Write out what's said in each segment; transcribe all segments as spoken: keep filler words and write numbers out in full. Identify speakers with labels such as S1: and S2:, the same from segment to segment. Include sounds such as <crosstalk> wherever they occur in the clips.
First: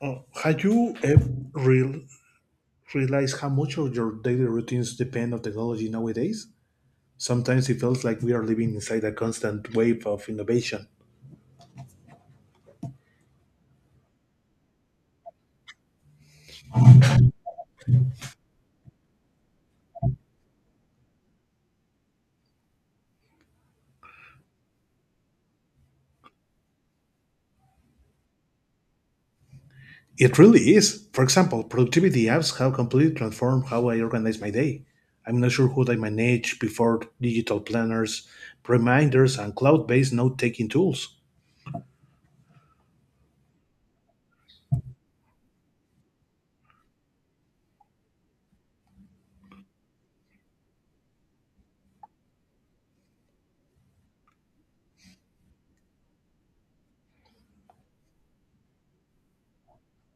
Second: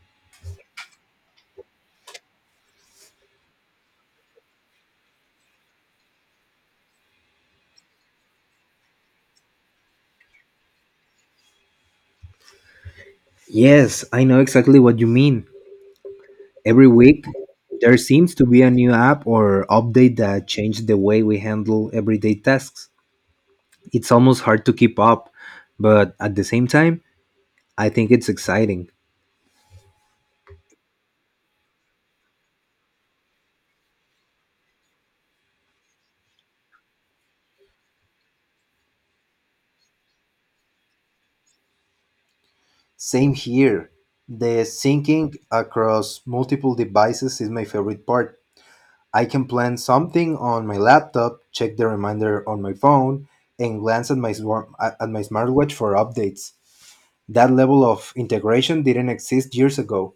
S1: Uh, have you ever real, realized how much of your daily routines depend on technology nowadays? Sometimes it feels like we are living inside a constant wave of innovation.
S2: Yes, I know exactly what you mean. Every week, there seems to be a new app or update that changes the way we handle everyday tasks. It's almost hard to keep up, but at the same time, I think it's exciting.
S1: It really is. For example, productivity apps have completely transformed how I organize my day. I'm not sure what I manage before digital planners, reminders, and cloud based note taking tools.
S2: Same here. The syncing across multiple devices is my favorite part. I can plan something on my laptop, check the reminder on my phone, and glance at my smar- at my smartwatch for updates. That level of integration didn't exist years ago.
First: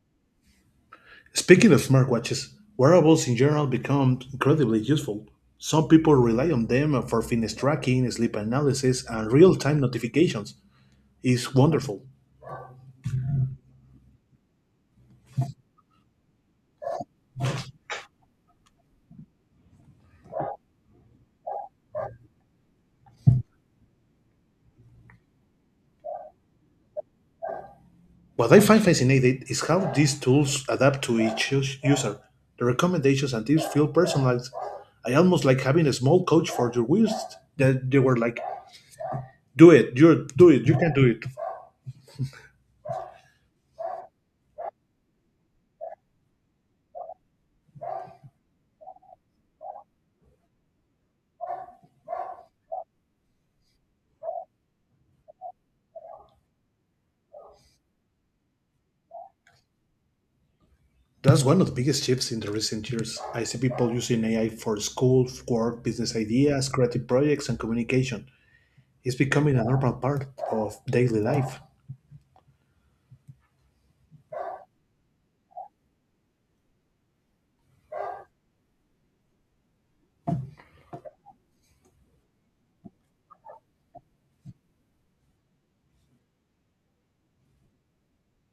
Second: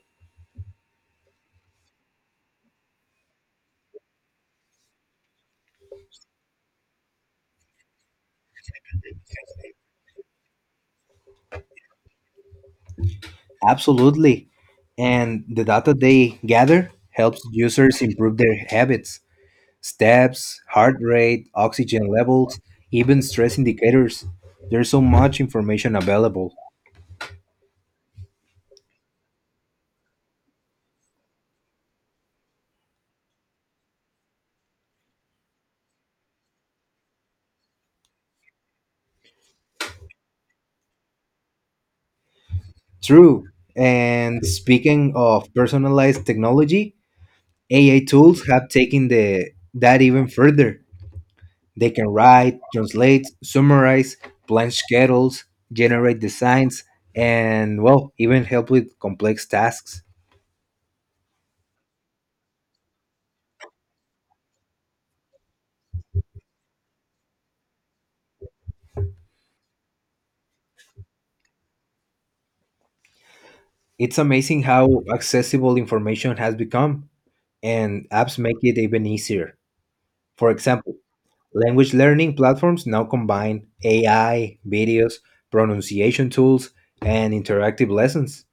S1: Speaking of smartwatches, wearables in general become incredibly useful. Some people rely on them for fitness tracking, sleep analysis, and real time notifications. It's wonderful.
S2: Absolutely. And the data they gather helps users improve their habits, steps, heart rate, oxygen levels, even stress indicators. There's so much information available.
S1: What I find fascinating is how these tools adapt to each us- user. The recommendations and tips feel personalized. I almost like having a small coach for your wrist that they were like, do it, you're, do it, you can do it.
S2: True. And speaking of personalized technology, A I tools have taken the that even further. They can write, translate, summarize, plan schedules, generate designs, and well, even help with complex tasks.
S1: That's one of the biggest shifts in the recent years. I see people using A I for school, work, business ideas, creative projects, and communication. It's becoming a normal part of daily life.
S2: It's amazing how accessible information has become, and apps make it even easier. For example, language learning platforms now combine A I, videos, pronunciation tools, and interactive lessons.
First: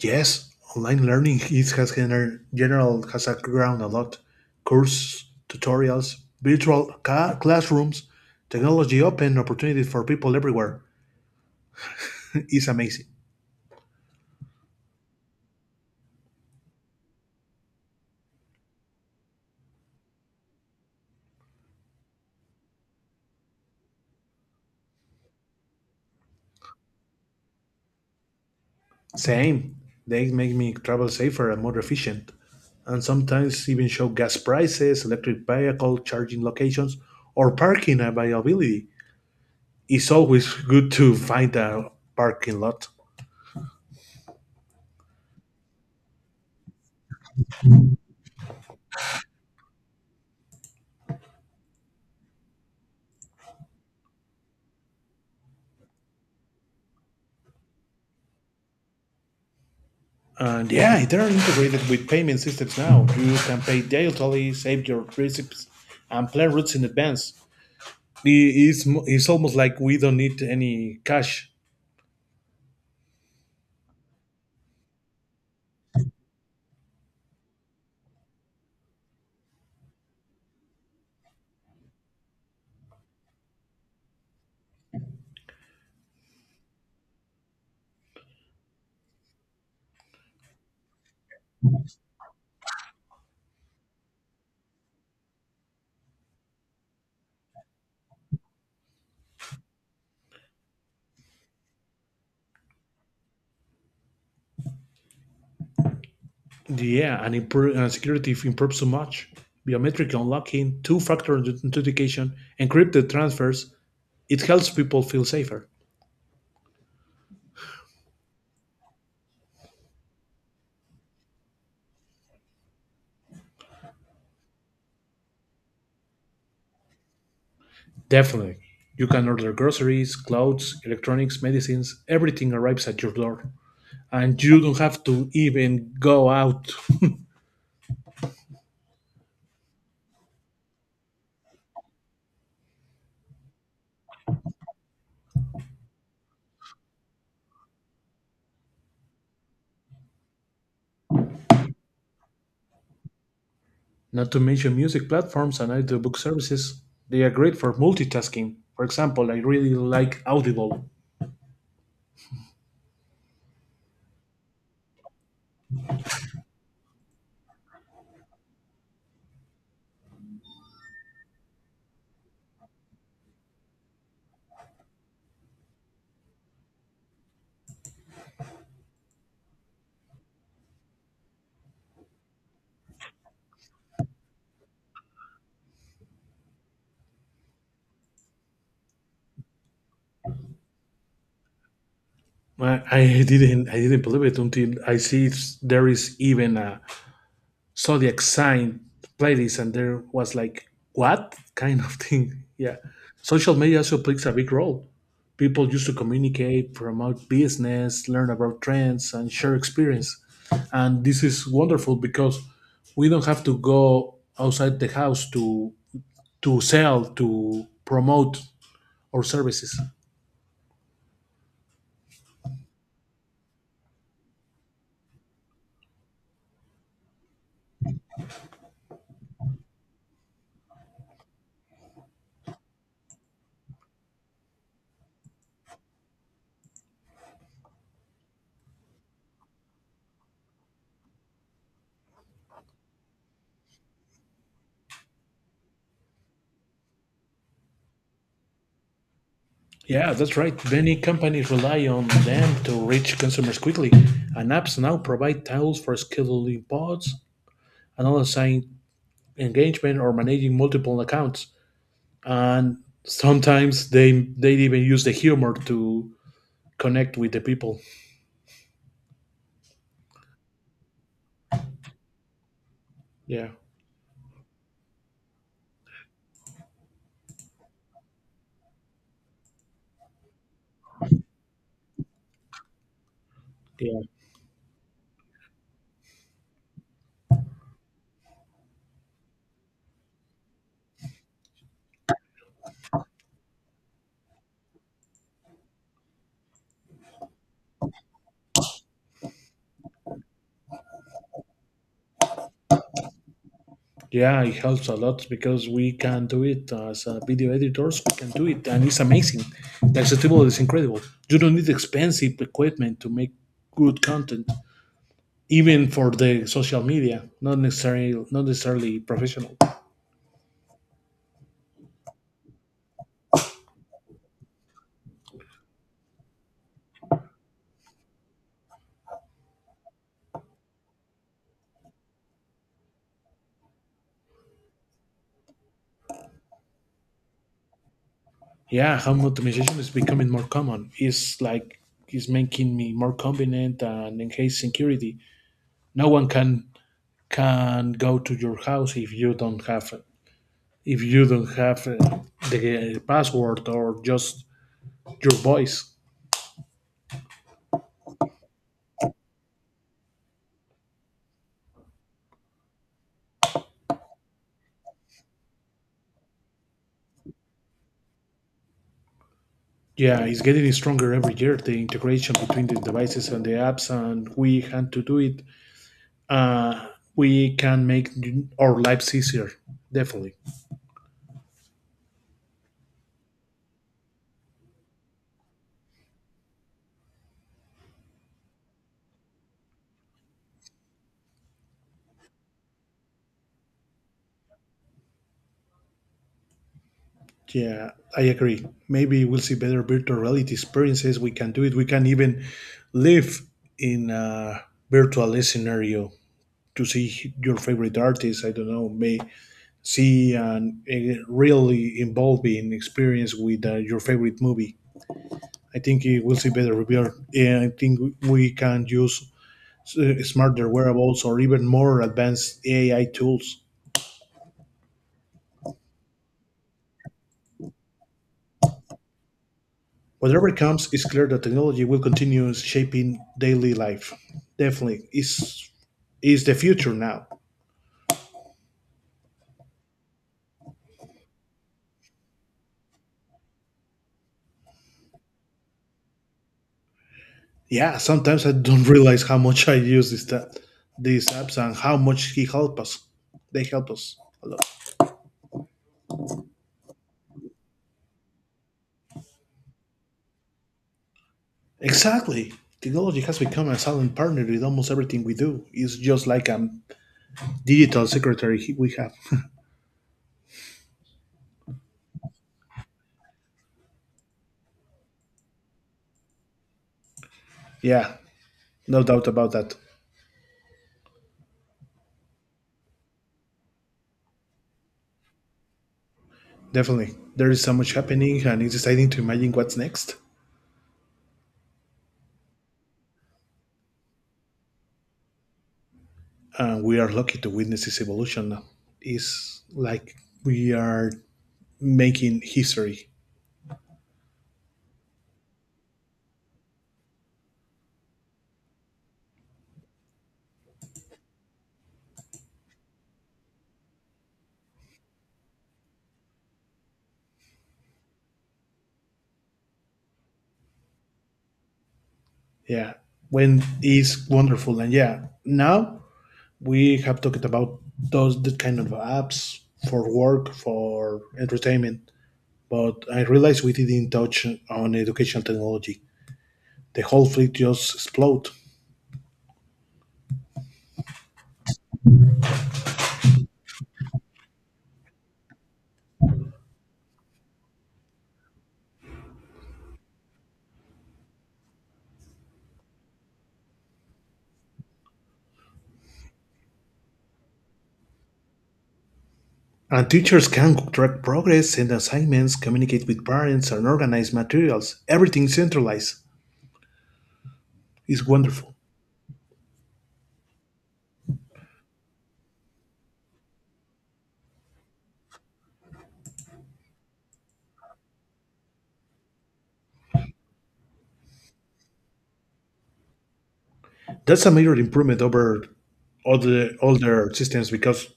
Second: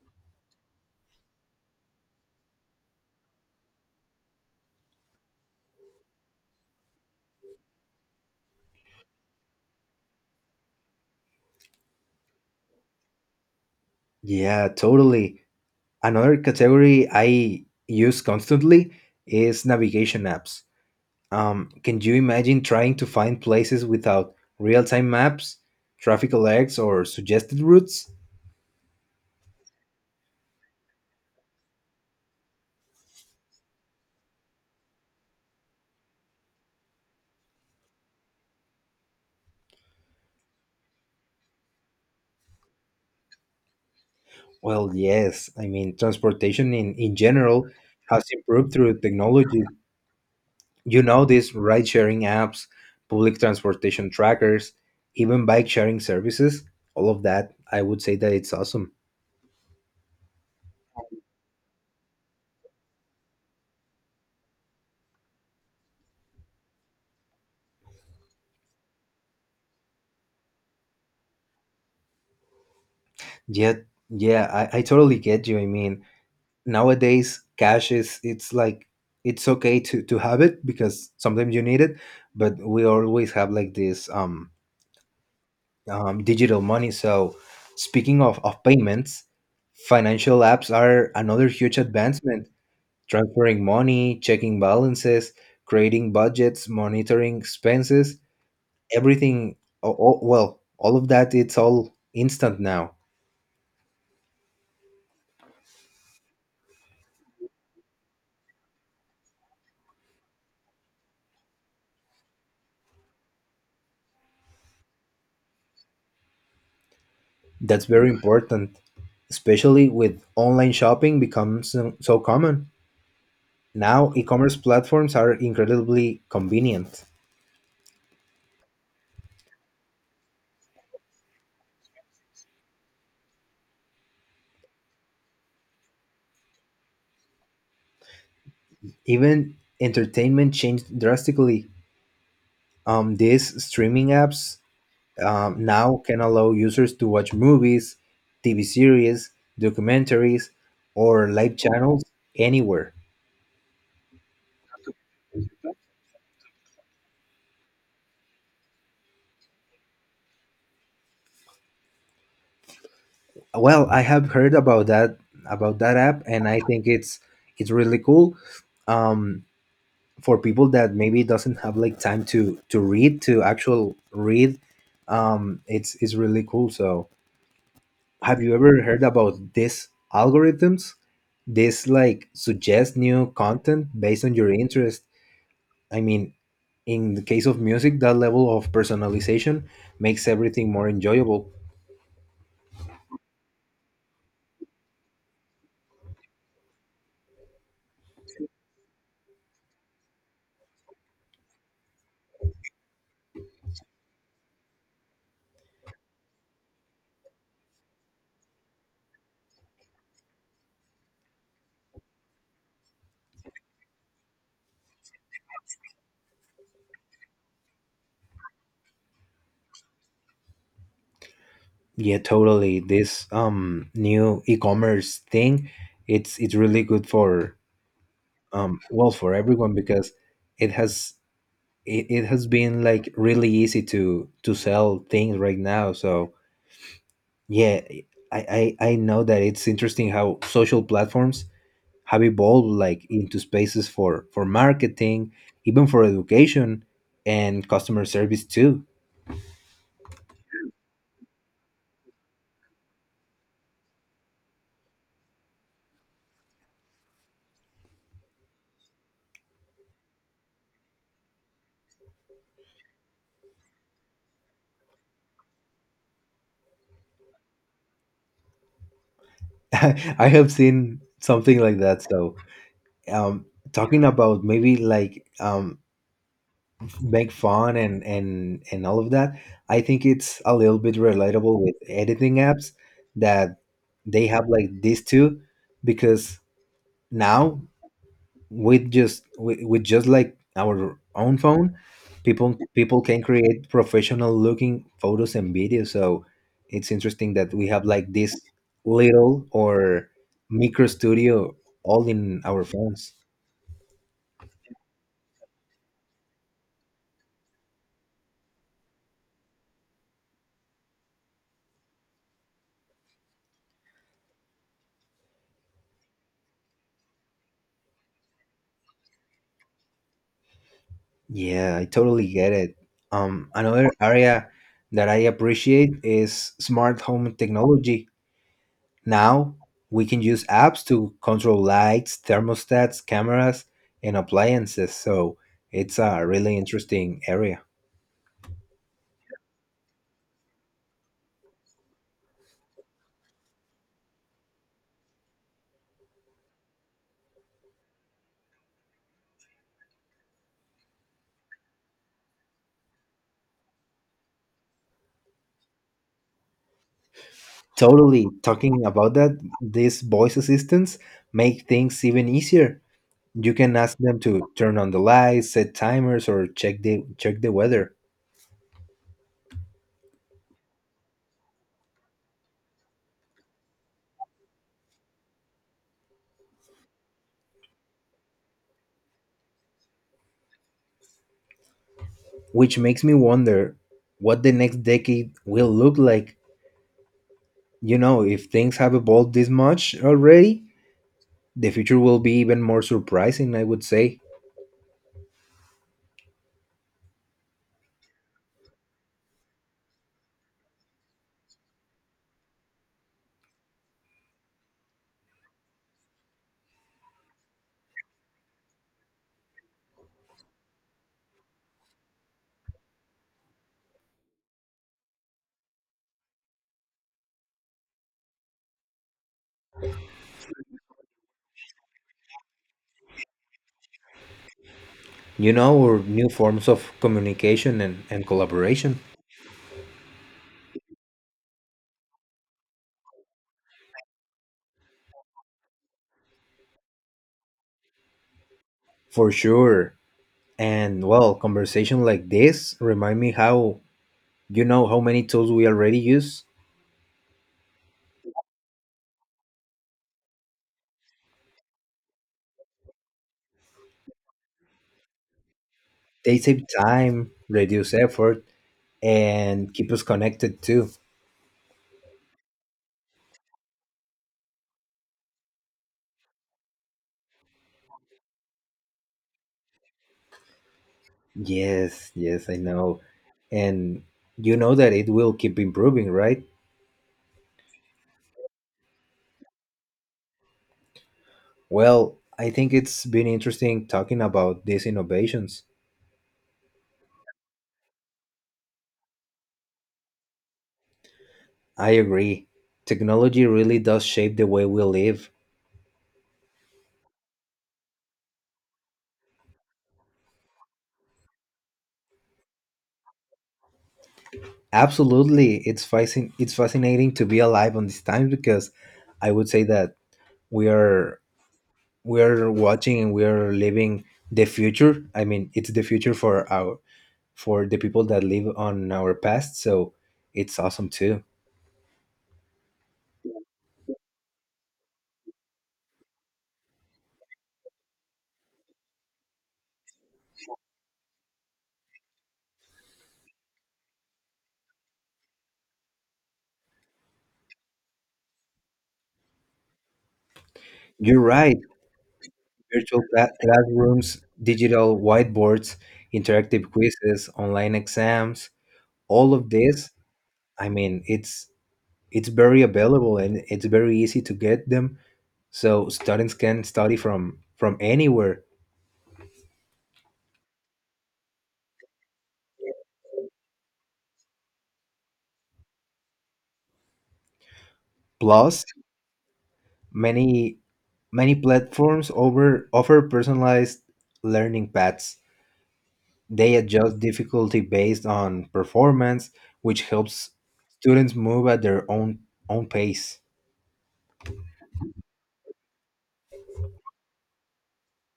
S1: Yes, online learning is has gener- general has grown a lot. Course, tutorials, virtual ca- classrooms, technology open opportunities for people everywhere. <laughs> is amazing.
S2: Yeah, totally. Another category I use constantly is navigation apps. Um, can you imagine trying to find places without real time maps, traffic alerts, or suggested routes?
S1: Same. They make me travel safer and more efficient, and sometimes even show gas prices, electric vehicle charging locations, or parking availability. It's always good to find a parking lot.
S2: Well, yes. I mean, transportation in, in general has improved through technology. You know, these ride sharing apps, public transportation trackers, even bike sharing services, all of that, I would say that it's awesome.
S1: And yeah, they're integrated with payment systems now. You can pay digitally, save your receipts, and plan routes in advance. I- It's, mo- it's almost like we don't need any cash.
S2: Yet, yeah, I, I totally get you. I mean, nowadays, cash is, it's like, it's okay to, to have it because sometimes you need it, but we always have like this um um, digital money. So, speaking of, of payments, financial apps are another huge advancement. Transferring money, checking balances, creating budgets, monitoring expenses, everything. Oh, oh, well, all of that, it's all instant now.
S1: Yeah, and, improve, and security if improved so much. Biometric unlocking, two-factor authentication, encrypted transfers, it helps people feel safer.
S2: That's very important, especially with online shopping becomes so so common. Now, e commerce platforms are incredibly convenient.
S1: Definitely. You can order groceries, clothes, electronics, medicines, everything arrives at your door. And you don't have to even go out.
S2: Even entertainment changed drastically. Um, these streaming apps um, now can allow users to watch movies, T V series, documentaries, or live channels anywhere.
S1: Not to mention music platforms and audiobook services. They are great for multitasking. For example, I really like Audible.
S2: Well, I have heard about that about that app, and I think it's it's really cool um, for people that maybe doesn't have like time to to read to actual read. Um, it's it's really cool. So have you ever heard about these algorithms? These like suggest new content based on your interest. I mean, in the case of music, that level of personalization makes everything more enjoyable.
S1: I I didn't I didn't believe it until I see it's, there is even a zodiac sign playlist, and there was like, what <laughs> kind of thing? <laughs> Yeah. Social media also plays a big role. People used to communicate, promote business, learn about trends, and share experience. And this is wonderful because we don't have to go outside the house to to sell, to promote our services.
S2: Yeah, totally. This um new e-commerce thing, it's it's really good for um well for everyone because it has it, it has been like really easy to to sell things right now. So yeah, I, I, I know that it's interesting how social platforms have evolved like into spaces for, for marketing, even for education and customer service too.
S1: Yeah, that's right. Many companies rely on them to reach consumers quickly, and apps now provide tools for scheduling pods, another saying engagement or managing multiple accounts. And sometimes they they even use the humor to connect with the people.
S2: <laughs> I have seen something like that. So um,
S1: Yeah.
S2: talking about maybe like um, make fun and, and, and all of that, I think it's a little bit relatable with editing apps that
S1: Yeah,
S2: they have like these two because now with just with, with just like our own phone people people can create professional looking photos and videos, so it's interesting that we have like this little or micro studio all in our phones.
S1: yeah, it helps a lot because we can do it as uh, video editors. We can do it, and it's amazing. The accessibility is incredible. You don't need expensive equipment to make good content, even for the social media. Not necessarily, not necessarily professional.
S2: Yeah, I totally get it. Um another area that I appreciate is smart home technology. Now we can use apps to control lights, thermostats, cameras, and appliances. So it's a really interesting area.
S1: Yeah, home automation is becoming more common. It's like it's making me more convenient and enhance security. No one can can go to your house if you don't have if you don't have uh, the password or just your voice.
S2: Totally. Talking about that, these voice assistants make things even easier. You can ask them to turn on the lights, set timers, or check the check the weather,
S1: Yeah, it's getting stronger every year, the integration between the devices and the apps, and we had to do it. uh, we can make our lives easier, definitely.
S2: which makes me wonder what the next decade will look like. You know, if things have evolved this much already, the future will be even more surprising, I would say.
S1: Yeah, I agree. Maybe we'll see better virtual reality experiences. We can do it. We can even live in a virtual scenario to see your favorite artist. I don't know, may see an, a really involving experience with uh, your favorite movie. I think it will see better review. Yeah, I think we can use uh, smarter wearables or even more advanced A I tools.
S2: You know, or new forms of communication and, and collaboration
S1: Whatever comes, it's clear that technology will continue shaping daily life. Definitely, it's is the future now.
S2: for sure. And well, conversation like this remind me how you know how many tools we already use.
S1: Yeah, sometimes I don't <laughs> realize how much I use this that these apps and how much he help us. They help us a lot.
S2: They save time, reduce effort, and keep us connected too.
S1: Exactly. Technology has become a silent partner in almost everything we do. It's just like a digital secretary he- we have. <laughs>
S2: Yes, yes, I know. And you know that it will keep improving, right?
S1: Yeah, no doubt about that.
S2: Well, I think it's been interesting talking about these innovations.
S1: Definitely. There is so much happening and it's exciting to imagine what's next.
S2: I agree. Technology really does shape the way we live.
S1: And we are lucky to witness this evolution. It's like we are making history.
S2: Absolutely, it's fascin- it's fascinating to be alive on these times because I would say that we are we are watching and we are living the future. I mean, it's the future for our for the people that live on our past, so it's awesome too.
S1: Yeah, when it's wonderful, and yeah, now we have talked about those the kind of apps for work, for entertainment, but I realized we didn't touch on education technology. The whole fleet just explode.
S2: You're right. Virtual cla- classrooms, digital whiteboards, interactive quizzes, online exams, all of this. I mean, it's it's very available and it's very easy to get them, so students can study from from anywhere
S1: And teachers can track progress, send assignments, communicate with parents, and organize materials. Everything centralized. It's
S2: plus
S1: wonderful.
S2: many many platforms over offer personalized learning paths. They adjust difficulty based on performance, which helps students move at their own own pace.
S1: That's a major improvement over all the older systems because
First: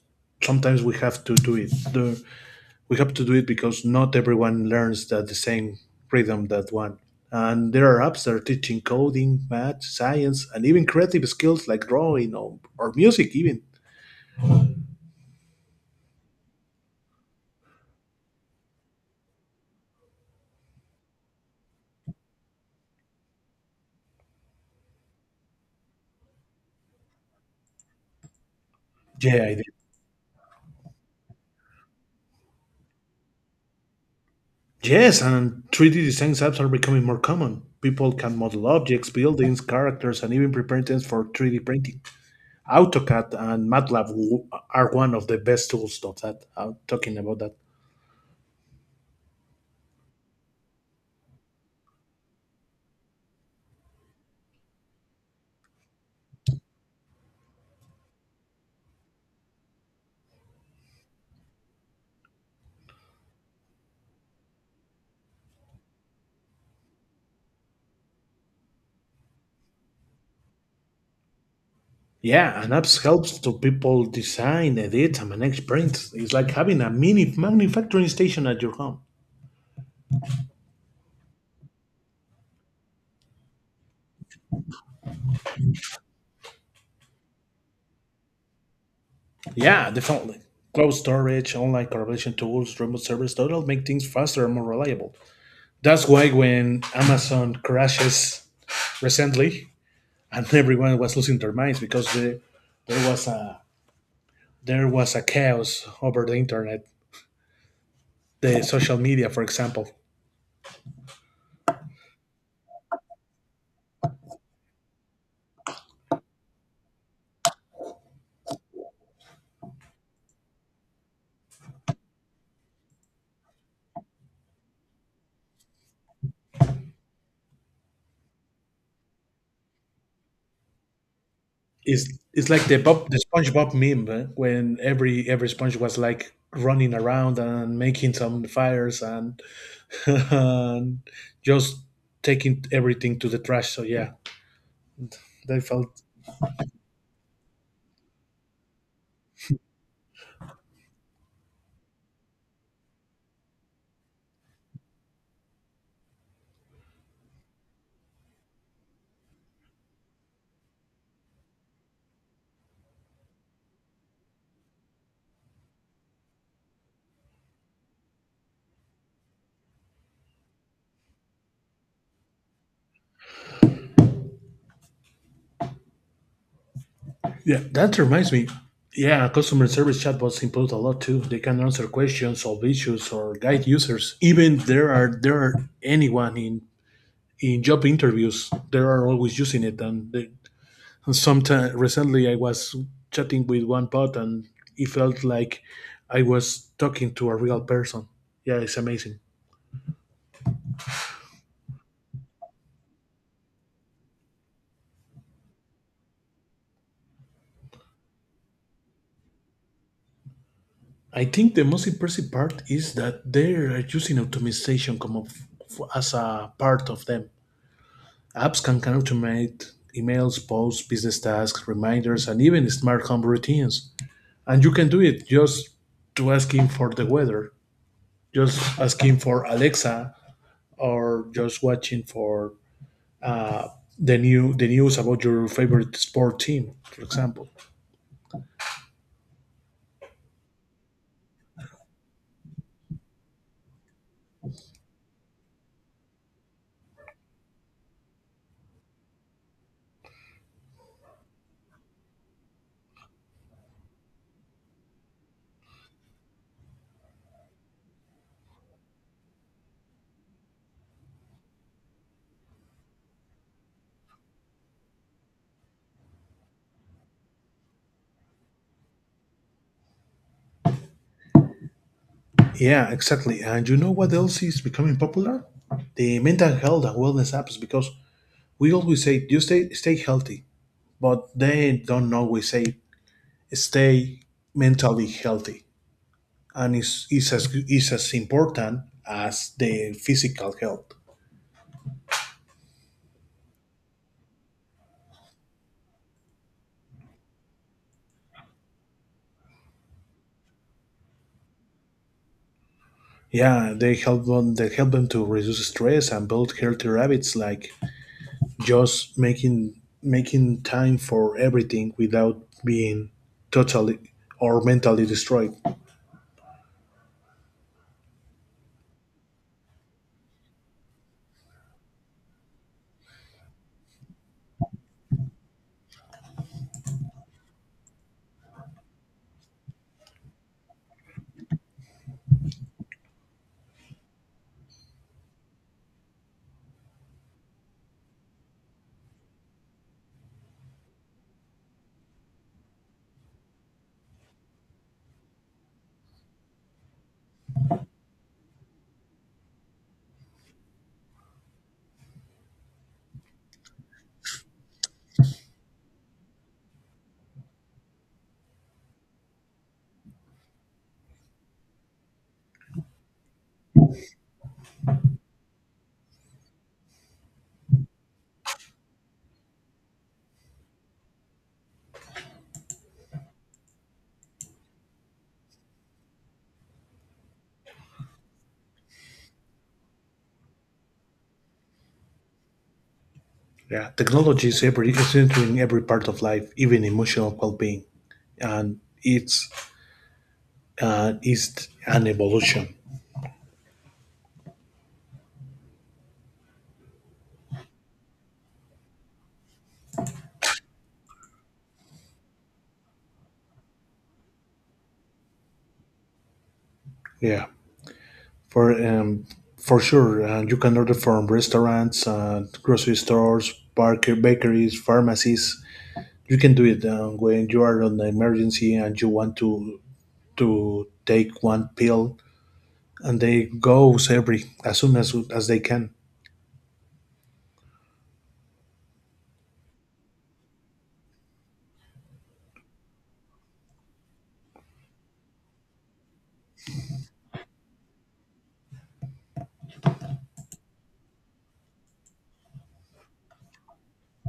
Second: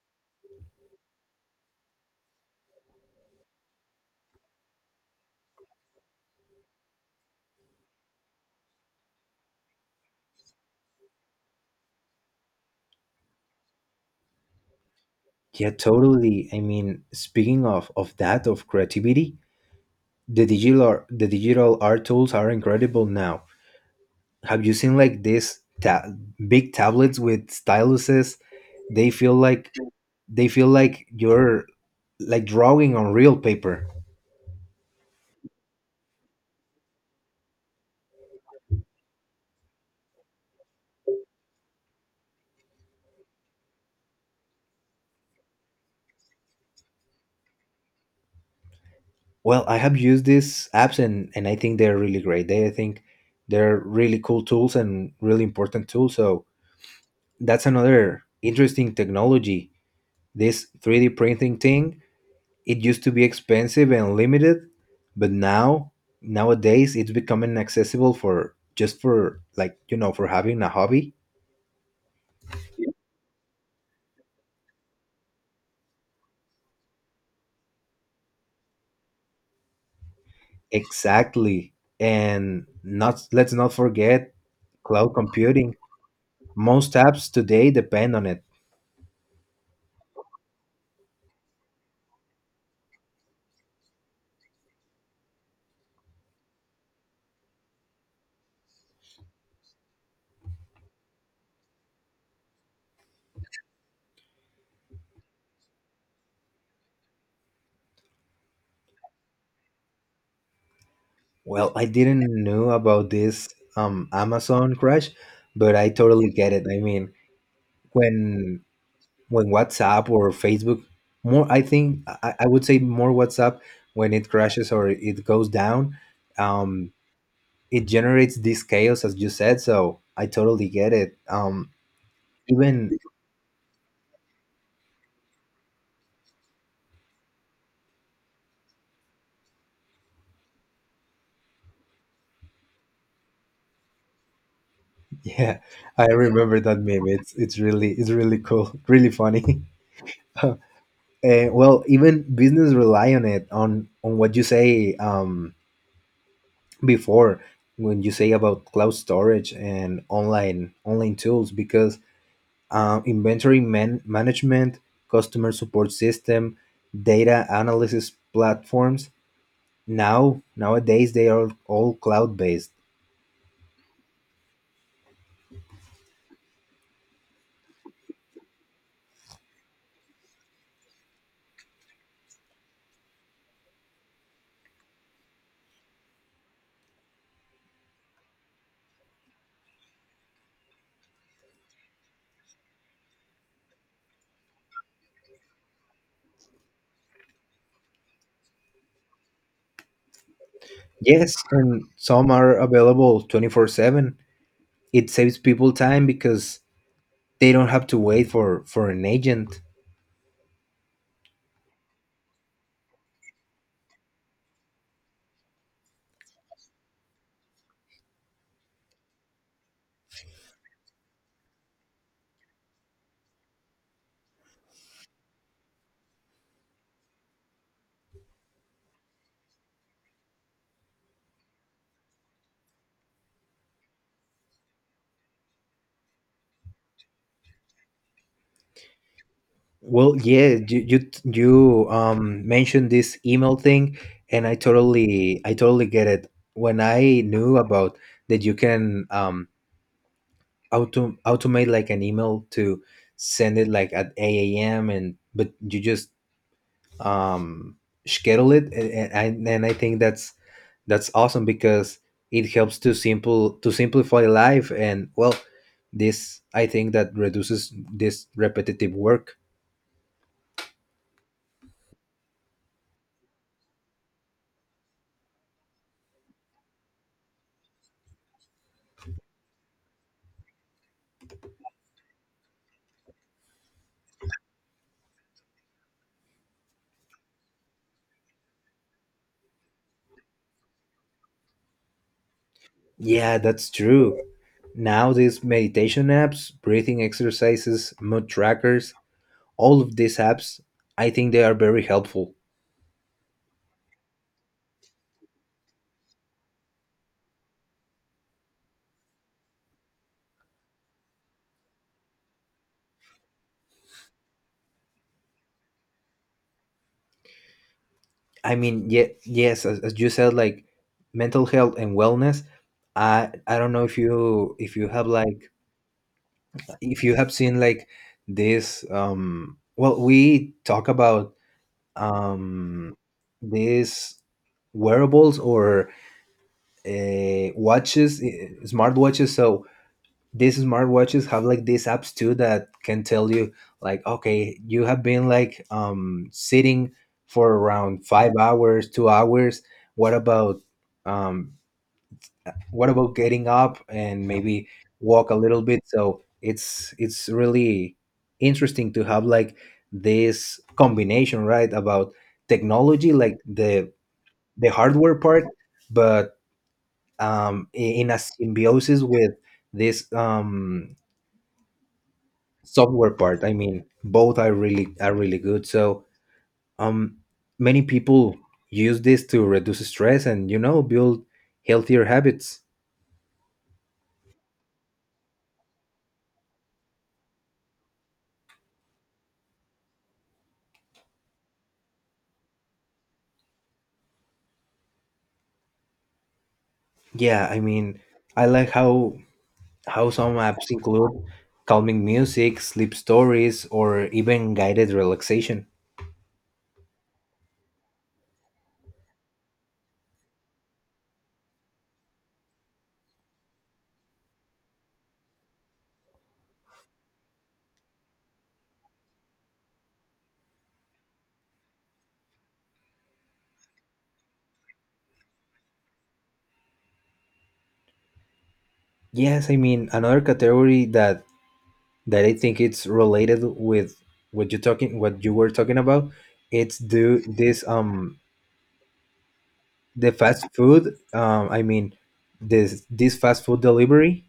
S1: sometimes we have to do it. The- We have to do it because not everyone learns at the same rhythm that one. And there are apps that are teaching coding, math, science, and even creative skills like drawing or, or music, even.
S2: Yeah, totally. I mean, speaking of of that of creativity, the digital the digital art tools are incredible now. Have you seen like these ta- big tablets with styluses? they feel
S1: Yeah, I did.
S2: like they feel like you're like drawing on real paper.
S1: Yes, and three D design apps are becoming more common. People can model objects, buildings, characters, and even prepare things for three D printing. AutoCAD and MATLAB are one of the best tools of that. I'm talking about that.
S2: Well, I have used these apps, and and I think they're really great. They I think they're really cool tools and really important tools. So that's another interesting technology. This three D printing thing, it used to be expensive and limited, but now nowadays it's becoming accessible for just for like, you know, for having a hobby.
S1: Yeah, and apps helps to people design, edit, and manage prints. It's like having a mini manufacturing station at your home.
S2: Exactly. And not let's not forget cloud computing. Most apps today depend on it.
S1: Yeah, definitely. Cloud storage, online collaboration tools, remote servers total make things faster and more reliable. That's why when Amazon crashes recently, and <laughs> everyone was losing their minds because the, there was a there was a chaos over the internet, the social media, for example.
S2: Well, I didn't know about this um, Amazon crash, but I totally get it. I mean, when when WhatsApp or Facebook, more I think I, I would say more WhatsApp when it crashes or it goes down, um, it generates this chaos as you said. So I totally get it. Um,
S1: It's it's like the
S2: even
S1: Bob the SpongeBob meme eh, when every every sponge was like running around and making some fires and, <laughs> and just taking everything to the trash. So yeah,
S2: <laughs> yeah,
S1: that felt
S2: I remember that meme. It's it's really it's really cool, really funny. <laughs> Uh, well, even business rely on it on on what you say um, before when you say about cloud storage and online online tools because um, inventory man- management, customer support system, data analysis platforms now nowadays they are all cloud based.
S1: yeah. That reminds me. Yeah, customer service chatbots improve a lot too. They can answer questions, solve issues, or guide users. Even there are there are anyone in in job interviews, they are always using it, and they, sometimes recently, I was chatting with one bot, and it felt like I was talking to a real person. Yeah, it's amazing.
S2: Yes, and some are available twenty four seven. It saves people time because they don't have to wait for for an agent.
S1: I think the most impressive part is that they are using automation come of, as a part of them. Apps can, can automate emails, posts, business tasks, reminders, and even smart home routines. And you can do it just to asking for the weather, just asking for Alexa, or just watching for uh, the new the news about your favorite sport team, for example.
S2: Well, yeah, you you you um mentioned this email thing, and I totally I totally get it. When I knew about that, you can um auto automate like an email to send it like at eight a.m. and but you just um schedule it, and and I, and I think that's that's awesome because it helps to simple to simplify life, and well, this I think that reduces this repetitive work.
S1: Yeah, exactly. And you know what else is becoming popular? The mental health and wellness apps because we always say you stay stay healthy, but they don't always say stay mentally healthy. And it's, it's as it's as important as the physical health.
S2: Yeah, that's true. Now these meditation apps, breathing exercises, mood trackers, all of these apps, I think they are very helpful.
S1: Yeah, they help them they help them to reduce stress and build healthier habits like just making making time for everything without being totally or mentally destroyed.
S2: I mean, yeah, yes, as, as you said, like mental health and wellness. I I don't know if you if you have like if you have seen like this. Um, well, we talk about um, these wearables or uh, watches, eh, smartwatches. So these smartwatches have like these apps too that can tell you like okay you have been like um sitting for around five hours two hours. What about um what about getting up and maybe walk a little bit, so it's it's really interesting to have like this combination right about technology like the the hardware part but um i- in a symbiosis with this um software part. I mean both are really are really good, so um many people use this to reduce stress and you know build healthier habits.
S1: Yeah, technology is every is entering every part of life, even emotional well-being, and it's uh, is an evolution.
S2: Yeah, I mean, I like how how some apps include calming music sleep stories or even guided relaxation.
S1: Yeah, for um, for sure, uh, you can order from restaurants, uh, grocery stores, barker, bakeries, pharmacies. You can do it uh, when you are on an emergency and you want to to take one pill and they goes every as soon as as they can.
S2: Yes, I mean, another category that that I think it's related with what you talking what you were talking about, it's do this um the fast food um I mean this this fast food delivery.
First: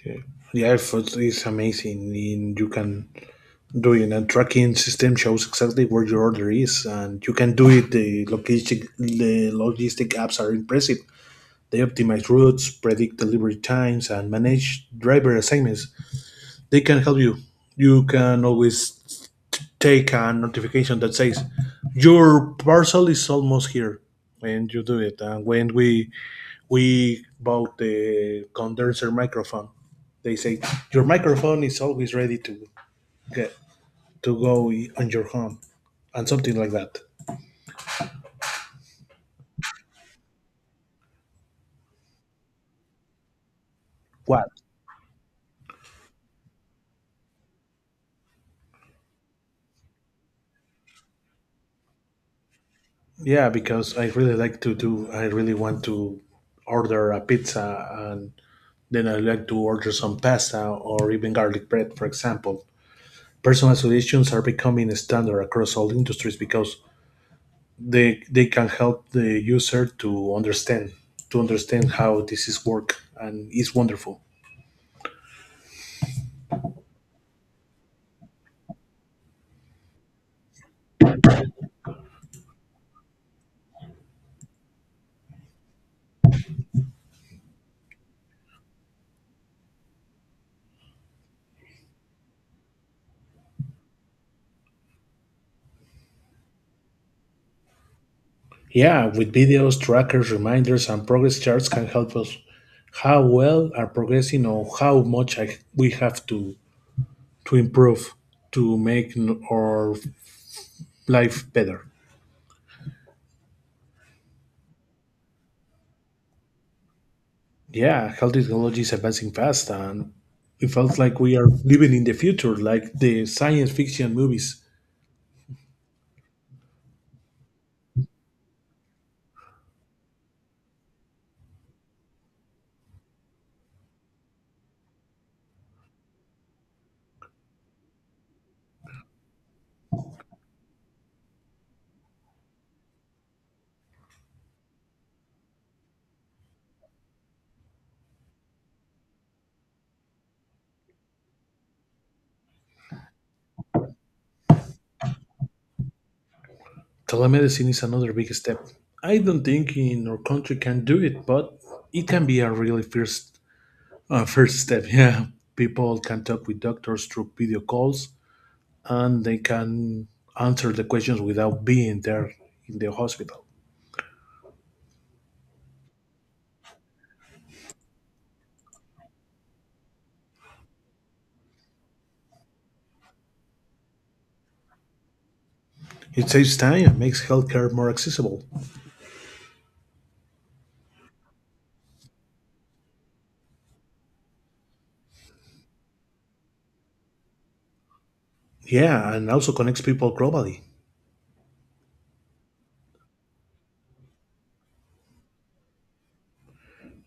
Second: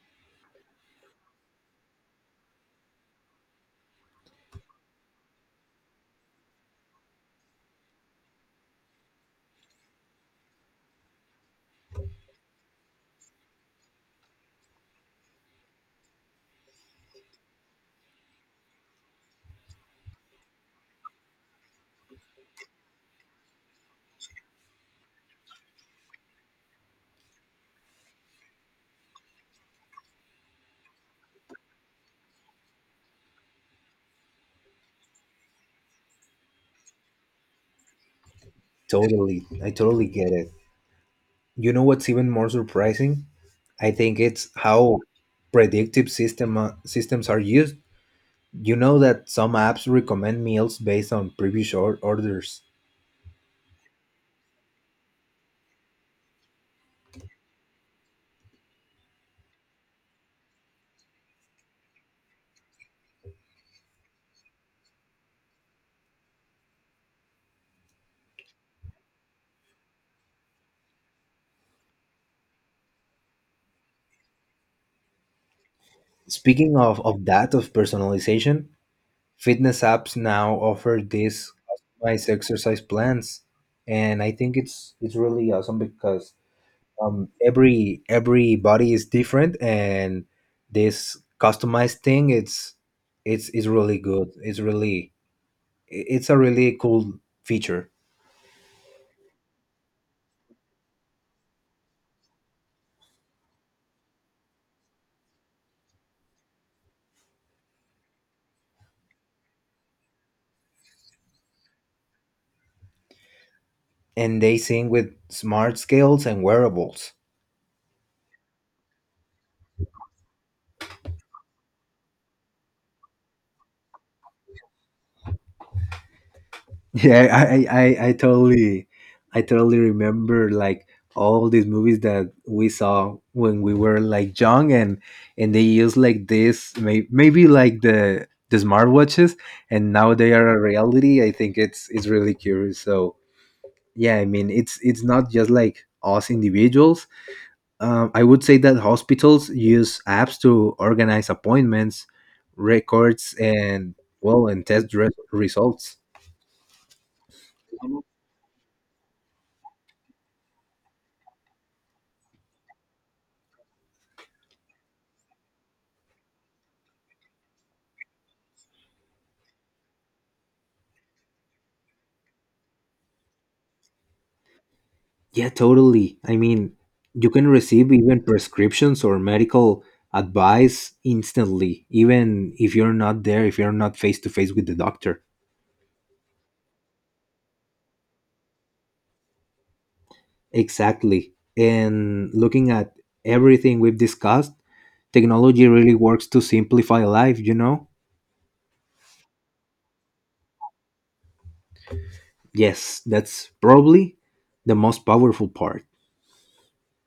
S1: Okay. The effort is amazing. In, you can do it, and tracking system shows exactly where your order is, and you can do it. The logistic the logistic apps are impressive. They optimize routes, predict delivery times, and manage driver assignments. They can help you. You can always take a notification that says your parcel is almost here, and you do it. And when we we bought the condenser microphone. They say your microphone is always ready to get to go on your home, and something like that.
S2: Totally, I totally get it. You know what's even more surprising, I think it's
S1: What?
S2: how predictive system uh, systems are used. You know that some apps recommend meals based on previous or- orders.
S1: Yeah, because I really like to do. I really want to order a pizza, and then I like to order some pasta or even garlic bread, for example. Personal solutions are becoming a standard across all industries because they they can help the user to understand to understand how this is work, and it's wonderful.
S2: Speaking of, of that of personalization, fitness apps now offer these customized exercise plans, and I think it's it's really awesome because um, every every body is different, and this customized thing it's it's it's really good, it's really i- it's a really cool feature.
S1: Yeah, with videos, trackers, reminders, and progress charts can help us how well are progressing or how much I, we have to to improve to make n- our life better.
S2: And they sing with smart scales and wearables.
S1: Yeah, health technology is advancing fast, and it felt like we are living in the future, like the science fiction movies.
S2: Yeah, I, I, I I totally, I totally remember like all these movies that we saw when we were like young, and and they use like this, may, maybe like the the smartwatches, and now they are a reality. I think it's it's really curious. So yeah, I mean, it's it's not just like us individuals. Um, I would say that hospitals use apps to organize appointments, records, and well, and test re- results.
S1: Telemedicine is another big step. I don't think in our country can do it, but it can be a really first uh, first step. <laughs> Yeah, people can talk with doctors through video calls and they can answer the questions without being there in the hospital.
S2: Yeah, totally. I mean, you can receive even prescriptions or medical advice instantly, even if you're not there, if you're not face to face with the doctor.
S1: It saves time and makes healthcare more accessible.
S2: Exactly. And looking at everything we've discussed, technology really works to simplify life, you know?
S1: Yeah, and also connects people globally.
S2: Yes, that's probably the most powerful part.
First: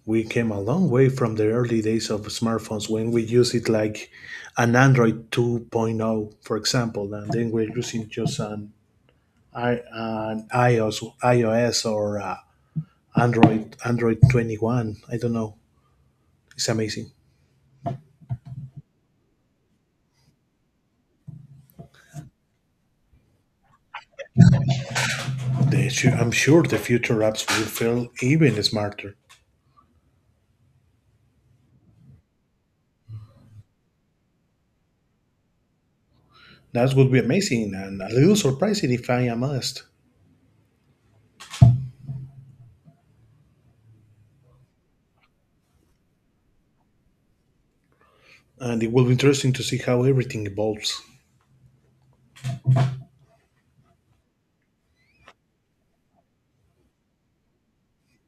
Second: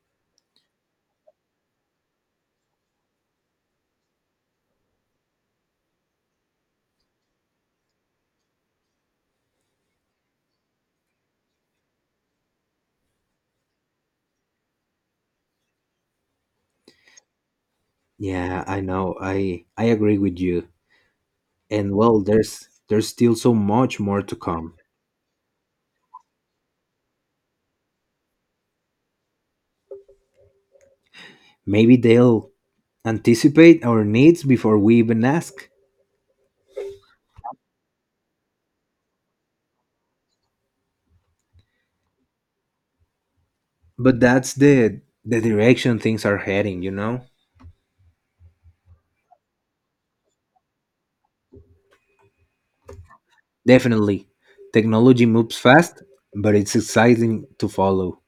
S1: We came a long way from the early days of smartphones when we use it like an Android 2.0, for example, and then we're using just an, I- an iOS, iOS or uh, Android Android twenty-one. I don't know. It's amazing.
S2: Yeah, I know. I I agree with you. And well, there's there's still so much more to come.
S1: They, su- I'm sure the future apps will feel even smarter.
S2: Maybe they'll anticipate our needs before we even ask.
S1: That would be amazing and a little surprising if I am honest.
S2: But that's the the direction things are heading, you know?
S1: And it will be interesting to see how everything evolves.
S2: Definitely. Technology moves fast, but it's exciting to follow.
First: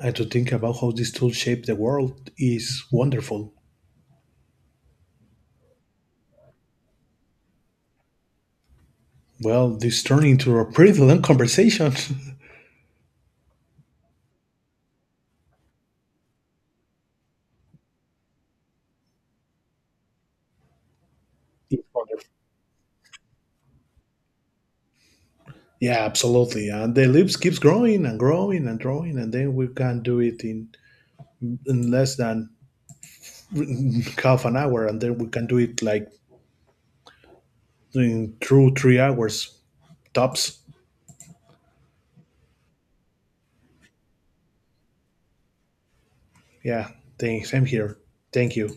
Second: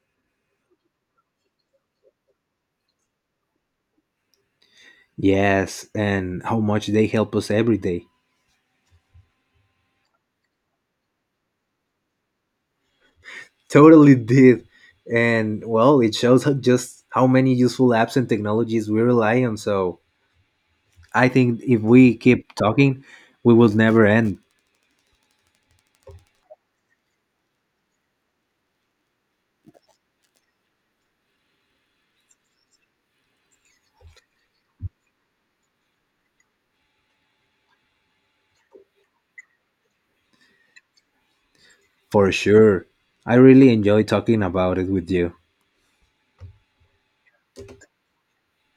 S1: And to think about how this tool shaped the world is wonderful.
S2: Yes, and how much they help us every day.
S1: Well, this turned into a pretty long conversation. <laughs>
S2: Totally did. And well, it shows how- just how many useful apps and technologies we rely on. So I think if
S1: It's
S2: we
S1: wonderful.
S2: keep talking, we will never end
S1: Yeah, absolutely. And the lips keeps growing and growing and growing, and then we can do it in, in less than <laughs> half an hour, and then we can do it like in through three hours tops.
S2: for sure. I really enjoy talking about it with you.
S1: Yeah, thanks. I'm here. Thank you.